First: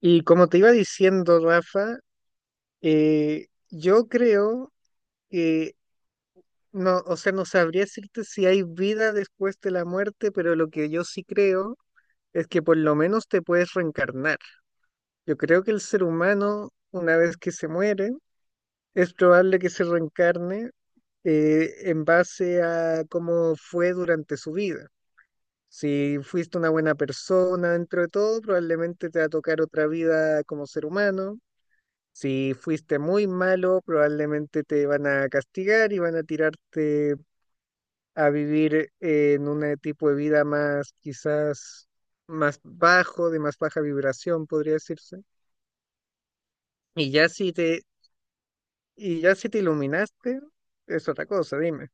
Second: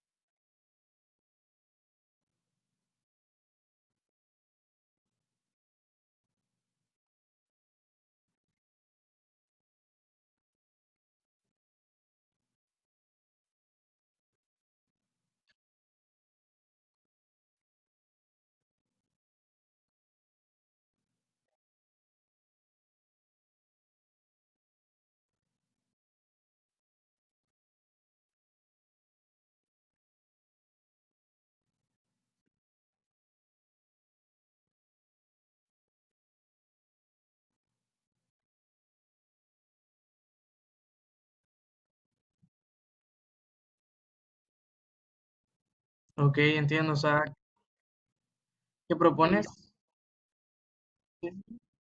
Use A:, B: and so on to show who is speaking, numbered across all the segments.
A: Y como te iba diciendo, Rafa, yo creo que, no sabría decirte si hay vida después de la muerte, pero lo que yo sí creo es que por lo menos te puedes reencarnar. Yo creo que el ser humano, una vez que se muere, es probable que se reencarne en base a cómo fue durante su vida. Si fuiste una buena persona dentro de todo, probablemente te va a tocar otra vida como ser humano. Si fuiste muy malo, probablemente te van a castigar y van a tirarte a vivir en un tipo de vida más, quizás, más bajo, de más baja vibración, podría decirse.
B: Ok, entiendo. O
A: Y
B: sea,
A: ya
B: ¿qué
A: si te, y ya
B: Propones?
A: si te iluminaste, es otra
B: Sí.
A: cosa, dime.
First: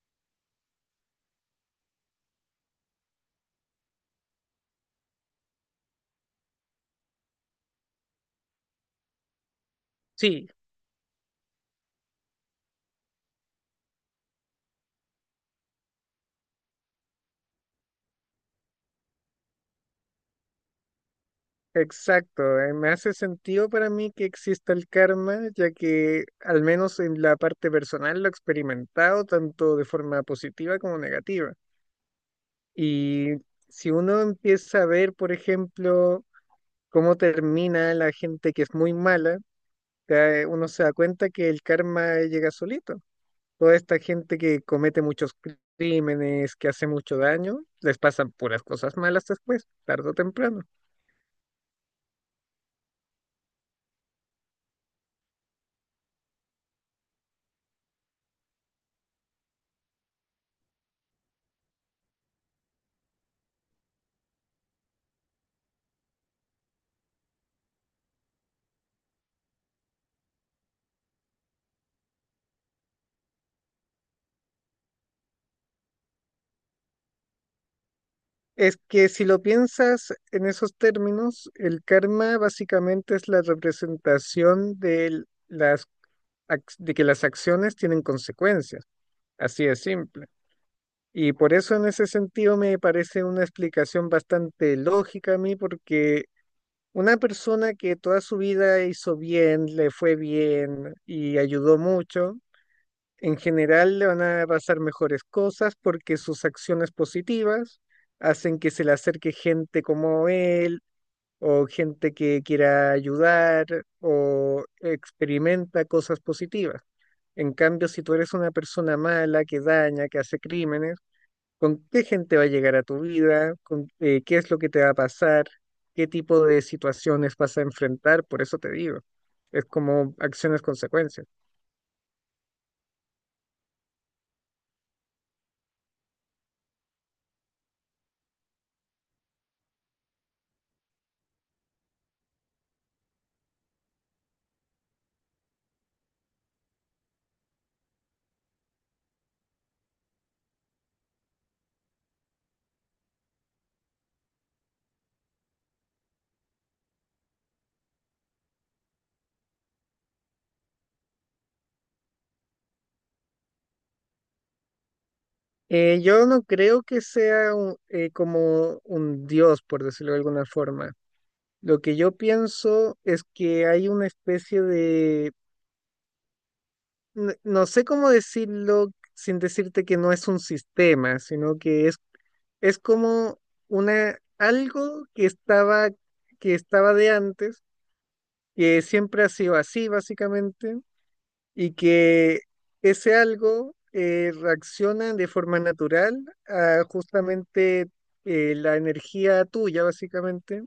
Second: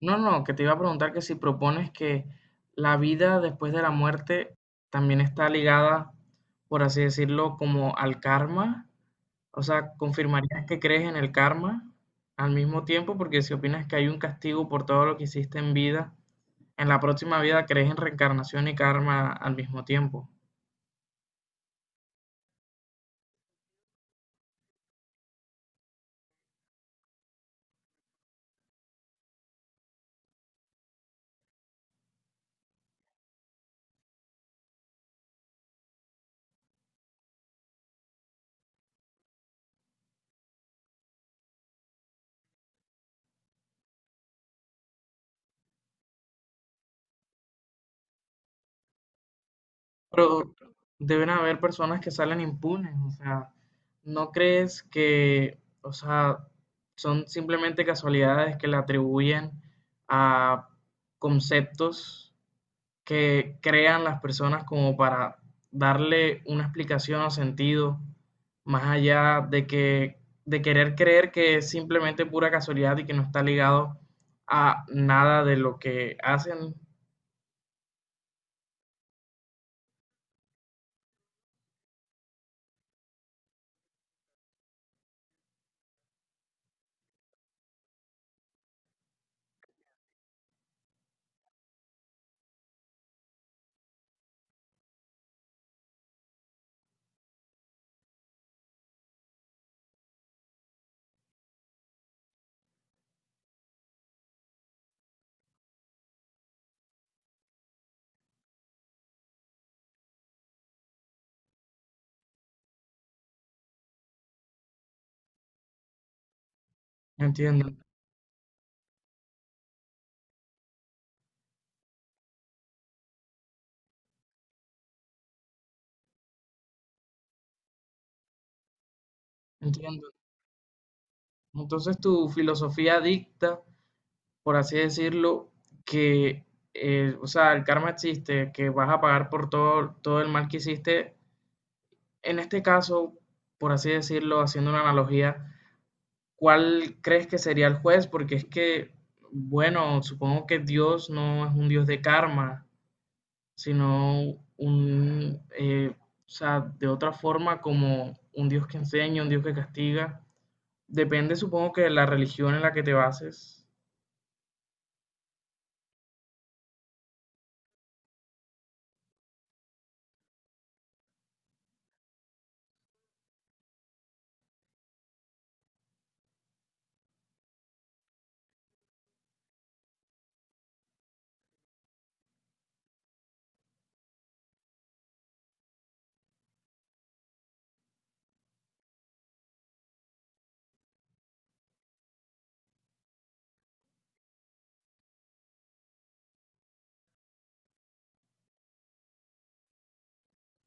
B: No, que te iba a preguntar que si propones que la vida después de la muerte también está ligada, por así decirlo, como al karma. O sea,
A: Sí,
B: ¿confirmarías que crees en el karma al mismo tiempo? Porque si opinas que hay un castigo por todo lo que hiciste en vida, en la próxima vida crees en reencarnación y karma al mismo tiempo.
A: exacto. Me hace sentido para mí que exista el karma, ya que al menos en la parte personal lo he experimentado tanto de forma positiva como negativa. Y si uno empieza a ver, por ejemplo, cómo termina la gente que es muy mala, uno se da cuenta que el karma llega solito. Toda esta gente que comete muchos crímenes, que hace mucho daño, les pasan puras cosas malas después, tarde o
B: Pero
A: temprano.
B: deben haber personas que salen impunes, o sea, ¿no crees que, o sea, son simplemente casualidades que le atribuyen a conceptos que crean las personas como para darle una explicación o sentido más allá de que de querer creer que es simplemente pura casualidad y que no está ligado a nada de lo que hacen?
A: Es que si lo piensas en esos términos, el karma básicamente es la representación de las de que las acciones tienen consecuencias. Así de simple. Y por eso en ese sentido me parece una explicación bastante lógica a mí, porque una persona que toda su vida hizo bien, le fue bien y ayudó mucho, en general le van a pasar mejores cosas porque sus acciones positivas hacen que se le acerque gente como él o gente que quiera ayudar o experimenta cosas positivas. En
B: Entiendo,
A: cambio, si tú eres una persona mala que daña, que hace crímenes, con qué gente va a llegar a tu vida, con qué es lo que te va a pasar, qué tipo de situaciones vas a enfrentar, por eso te digo, es
B: entiendo.
A: como acciones consecuencias.
B: Entonces tu filosofía dicta, por así decirlo, que, o sea, el karma existe, que vas a pagar por todo, todo el mal que hiciste. En este caso, por así decirlo, haciendo una analogía, ¿cuál crees que sería el juez? Porque es que, bueno, supongo que Dios no es un Dios de karma, sino un, eh, o sea, de otra forma como un Dios que enseña, un Dios que castiga. Depende, supongo que de la religión en la que te bases.
A: Yo no creo que sea como un dios, por decirlo de alguna forma. Lo que yo pienso es que hay una especie de, no sé cómo decirlo sin decirte que no es un sistema, sino que es como una, algo que estaba de antes, que siempre ha sido así, básicamente, y que ese algo reacciona de forma natural a justamente la energía tuya, básicamente,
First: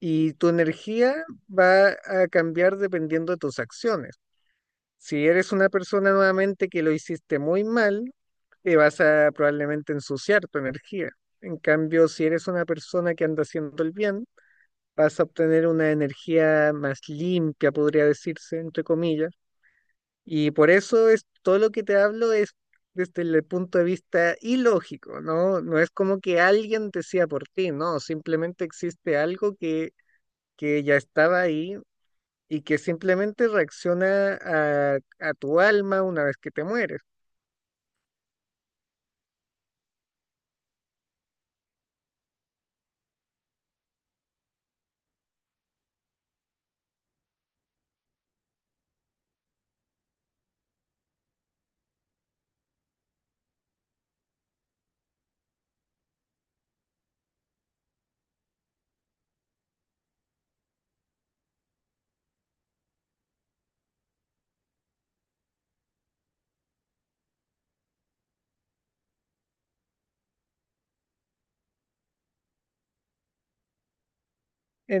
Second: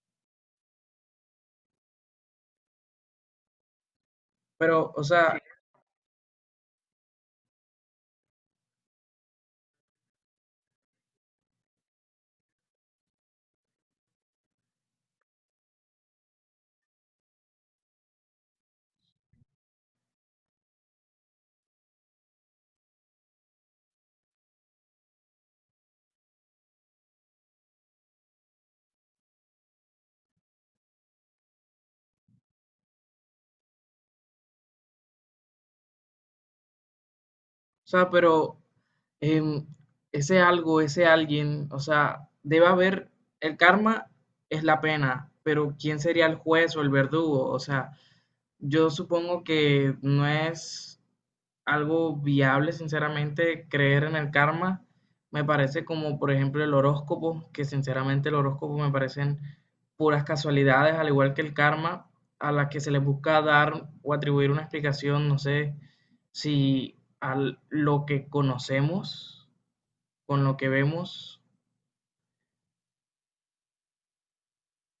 A: y tu energía va a cambiar dependiendo de tus acciones.
B: Pero,
A: Si eres una persona nuevamente que lo hiciste muy mal, vas a probablemente ensuciar tu energía. En cambio, si eres una persona que anda haciendo el bien, vas a obtener una energía más limpia, podría decirse, entre comillas. Y por eso es todo lo que te hablo es desde el punto de vista ilógico, ¿no? No es como que alguien decía por ti, no, simplemente existe algo que ya estaba ahí y que simplemente reacciona a tu alma una vez que te mueres.
B: o sea, pero em, ese algo, ese alguien, o sea, debe haber, el karma es la pena, pero ¿quién sería el juez o el verdugo? O sea, yo supongo que no es algo viable, sinceramente, creer en el karma. Me parece como, por ejemplo, el horóscopo, que sinceramente el horóscopo me parecen puras casualidades, al igual que el karma, a las que se les busca dar o atribuir una explicación, no sé si a lo que conocemos, con lo que vemos.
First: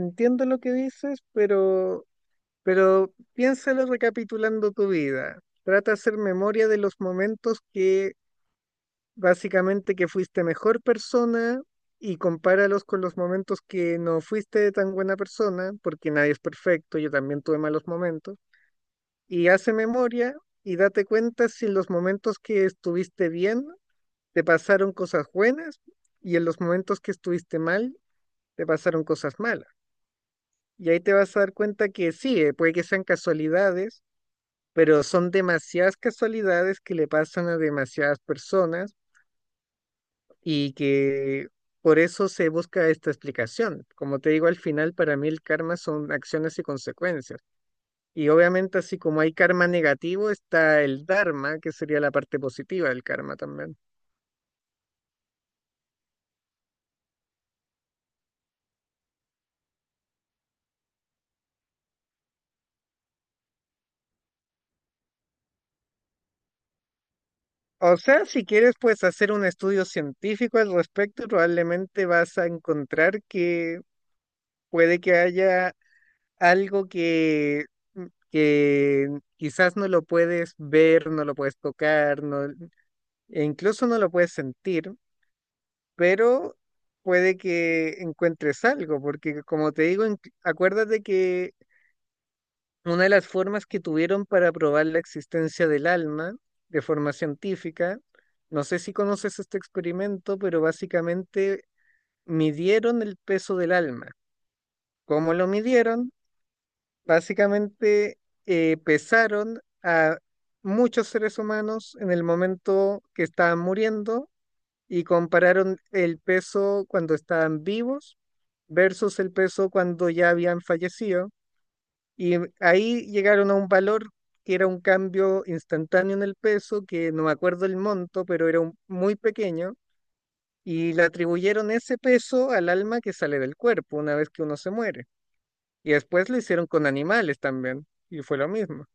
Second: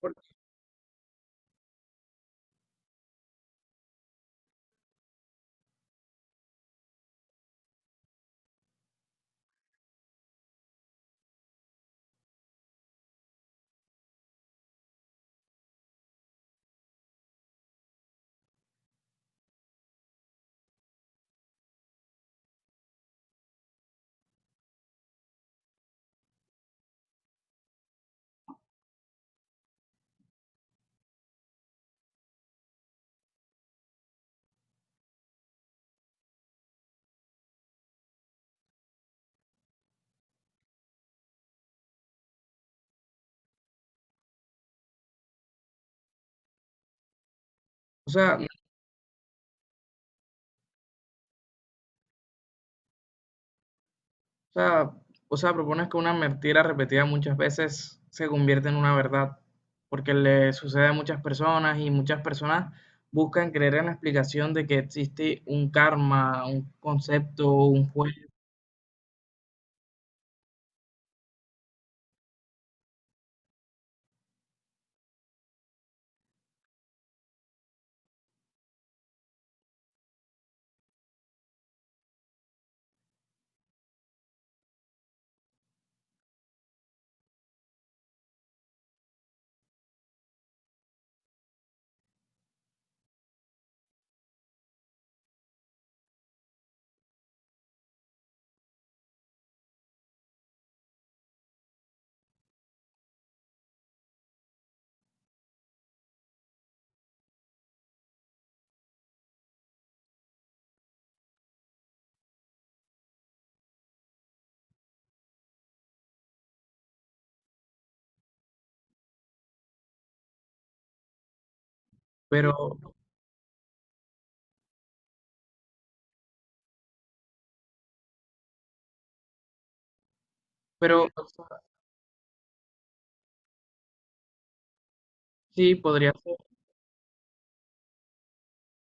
B: por-
A: lo que dices, pero piénsalo recapitulando tu vida. Trata de hacer memoria de los momentos que básicamente que fuiste mejor persona y compáralos con los momentos que no fuiste tan buena persona, porque nadie es perfecto, yo también tuve malos momentos, y hace memoria y date cuenta si en los momentos que estuviste bien te pasaron cosas buenas y en los momentos que estuviste mal te pasaron cosas malas. Y ahí te vas a dar cuenta que sí, puede que sean casualidades, pero son demasiadas casualidades que le pasan a demasiadas personas y que por eso se busca esta explicación. Como te digo, al final para mí el karma son acciones y consecuencias.
B: O
A: Y
B: sea,
A: obviamente así como hay karma negativo, está el dharma, que sería la parte positiva del karma también.
B: O sea, o sea, propones que una mentira repetida muchas veces se convierte en una verdad, porque le sucede a muchas personas y muchas personas buscan creer en la explicación de que existe un karma, un concepto, un
A: O
B: juego,
A: sea, si quieres, pues hacer un estudio científico al respecto, y probablemente vas a encontrar que puede que haya algo que, mm, que quizás no lo puedes ver, no lo puedes tocar, no, e incluso no lo puedes sentir, pero puede que encuentres algo, porque como te digo, acuérdate que una de las formas que tuvieron para probar la existencia del alma de forma científica, no sé si conoces este experimento, pero básicamente midieron el peso del alma. ¿Cómo lo midieron? Básicamente pesaron a muchos seres humanos en el momento que estaban muriendo y compararon el peso cuando estaban vivos versus el peso cuando ya habían fallecido. Y
B: pero,
A: ahí llegaron a un valor que era un cambio instantáneo en el peso, que no me acuerdo el monto, pero era muy pequeño, y le
B: pero o sea,
A: atribuyeron ese peso al alma que sale del cuerpo una vez que uno se muere.
B: sí
A: Y
B: podría
A: después
B: ser,
A: lo hicieron con animales también, y fue lo mismo.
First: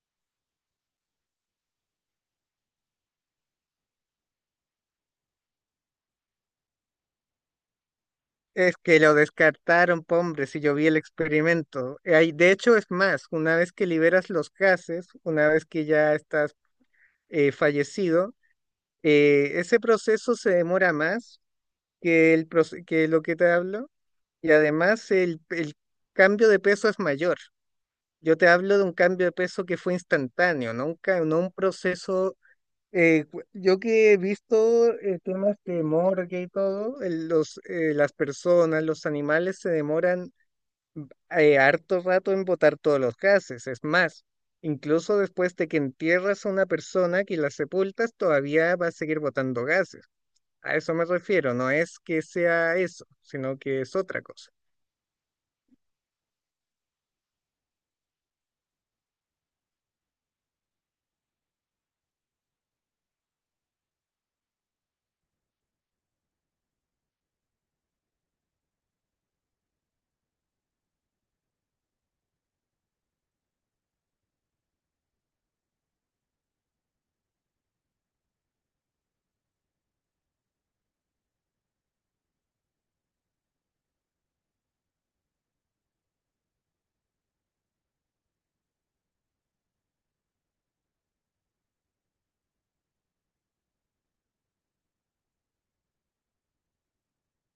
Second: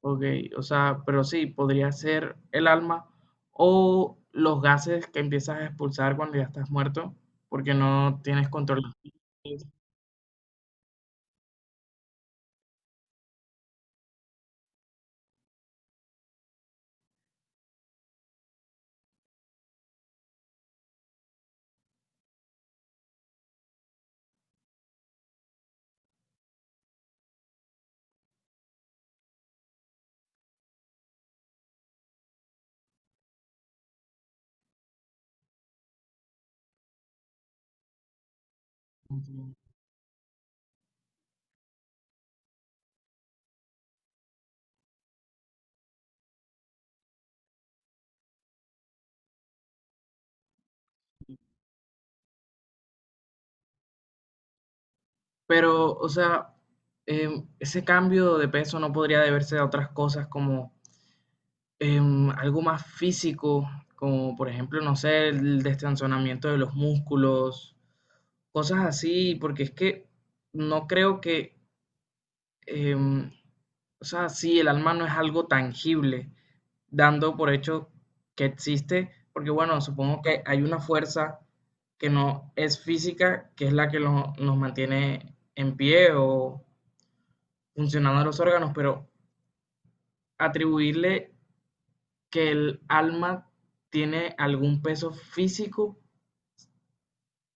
B: ok, o sea, pero sí podría ser el alma o los gases que empiezas a expulsar cuando ya estás muerto, porque no tienes
A: Es
B: control.
A: que lo
B: De
A: descartaron, po, hombre, si yo vi el experimento. De hecho, es más, una vez que liberas los gases, una vez que ya estás fallecido, ese proceso se demora más que lo que te hablo y además el cambio de peso es mayor. Yo te hablo de un cambio de peso que fue instantáneo, no un, no un proceso. Yo que he visto temas de morgue y todo, las personas, los animales se
B: ti.
A: demoran harto rato en botar todos los gases. Es más, incluso después de que entierras a una persona que la sepultas, todavía va a seguir botando gases. A eso me refiero, no es que sea eso, sino que es otra cosa.
B: Pero, o sea, ese cambio de peso no podría deberse a otras cosas como algo más físico, como por ejemplo, no sé, el destensionamiento de los músculos, cosas así, porque es que no creo que, em, o sea, sí, el alma no es algo tangible, dando por hecho que existe, porque bueno, supongo que hay una fuerza que no es física, que es la que nos mantiene en pie o funcionando los órganos, pero atribuirle que el alma tiene algún peso físico, o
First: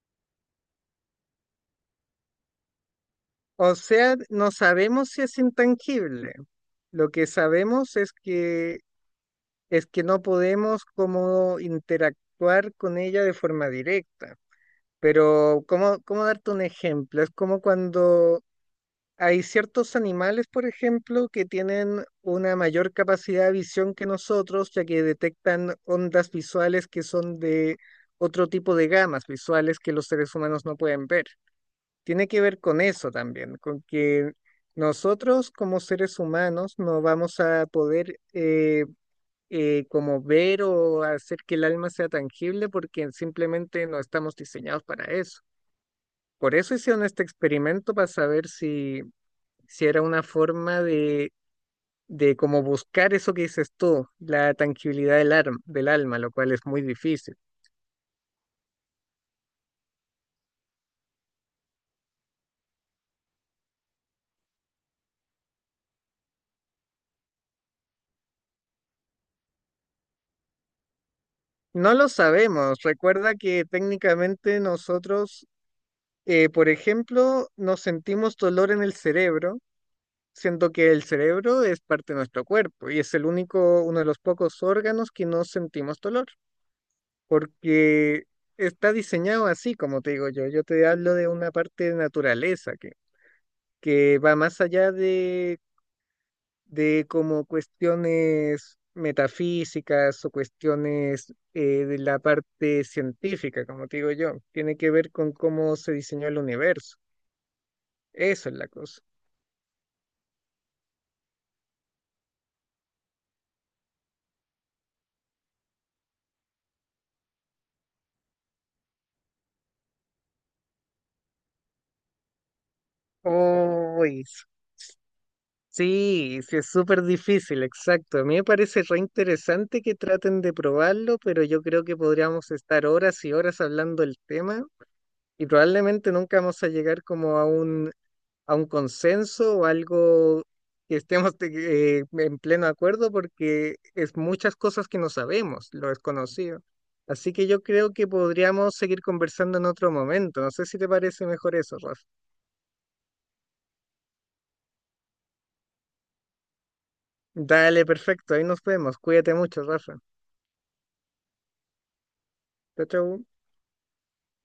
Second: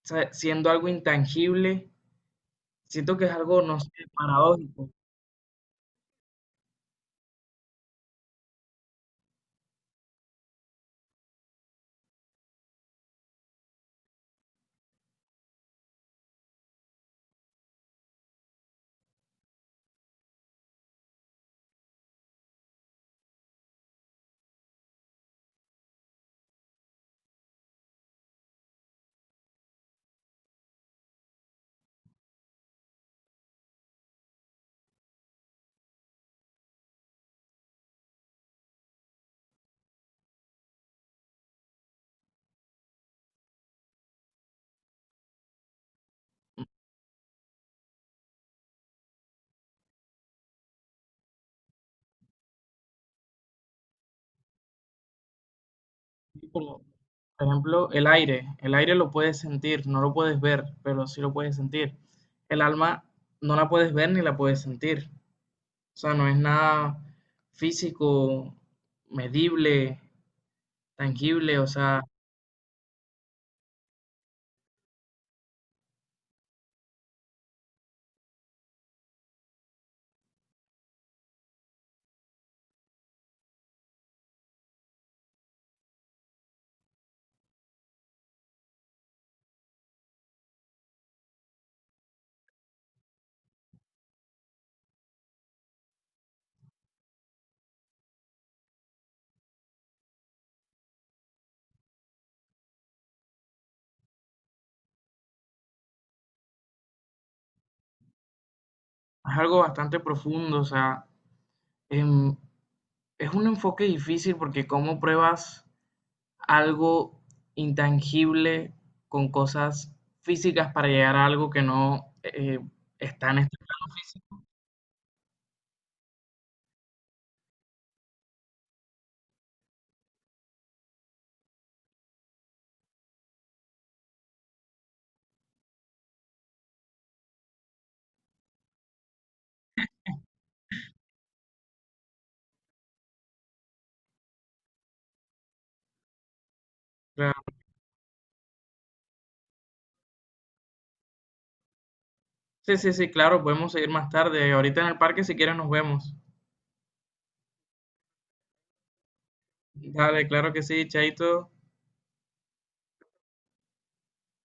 B: sea, siendo algo intangible, siento que es algo,
A: O
B: no sé,
A: sea, no
B: paradójico.
A: sabemos si es intangible. Lo que sabemos es que no podemos como interactuar con ella de forma directa. Pero, ¿ cómo darte un ejemplo? Es como cuando hay ciertos animales, por ejemplo, que tienen una mayor capacidad de visión que nosotros, ya que detectan ondas visuales que son de otro tipo de gamas visuales que los seres humanos no pueden ver. Tiene que ver con eso también, con que nosotros como seres humanos no vamos a poder como ver o hacer que el alma sea tangible porque simplemente no estamos diseñados para eso. Por eso hicieron este experimento para saber si, si era una forma de como buscar eso que dices tú, la tranquilidad del alma, lo cual es
B: Como,
A: muy difícil.
B: por ejemplo, el aire. El aire lo puedes sentir, no lo puedes ver, pero sí lo puedes sentir. El alma no la puedes ver ni la puedes sentir. O sea, no es nada físico, medible, tangible, o
A: No
B: sea,
A: lo sabemos. Recuerda que técnicamente nosotros, por ejemplo, nos sentimos dolor en el cerebro, siendo que el cerebro es parte de nuestro cuerpo y es el único, uno de los pocos órganos que no sentimos dolor. Porque está diseñado así, como te digo yo. Yo te hablo de una parte de naturaleza que va más allá de como cuestiones metafísicas o cuestiones de la parte científica, como te digo yo. Tiene que ver con cómo se diseñó el universo. Eso es la cosa.
B: es algo bastante profundo, o sea, em, es un enfoque difícil porque cómo pruebas algo intangible con cosas físicas para llegar a algo que no está en este plano
A: Uy,
B: físico.
A: Sí, sí, es súper difícil, exacto. A mí me parece re interesante que traten de probarlo, pero yo creo que podríamos estar horas y horas hablando del tema y probablemente nunca vamos a llegar como a un consenso o algo que estemos en pleno acuerdo porque es muchas cosas que no sabemos, lo desconocido. Así que
B: Claro.
A: yo creo que podríamos seguir conversando en otro momento. No sé si te parece mejor eso, Rafa.
B: Sí, sí, sí, claro, podemos seguir más tarde. Ahorita en el parque si quieres nos vemos.
A: Dale, perfecto. Ahí nos vemos. Cuídate mucho, Rafa.
B: Dale, claro que sí, Chaito.
A: Chao, chao.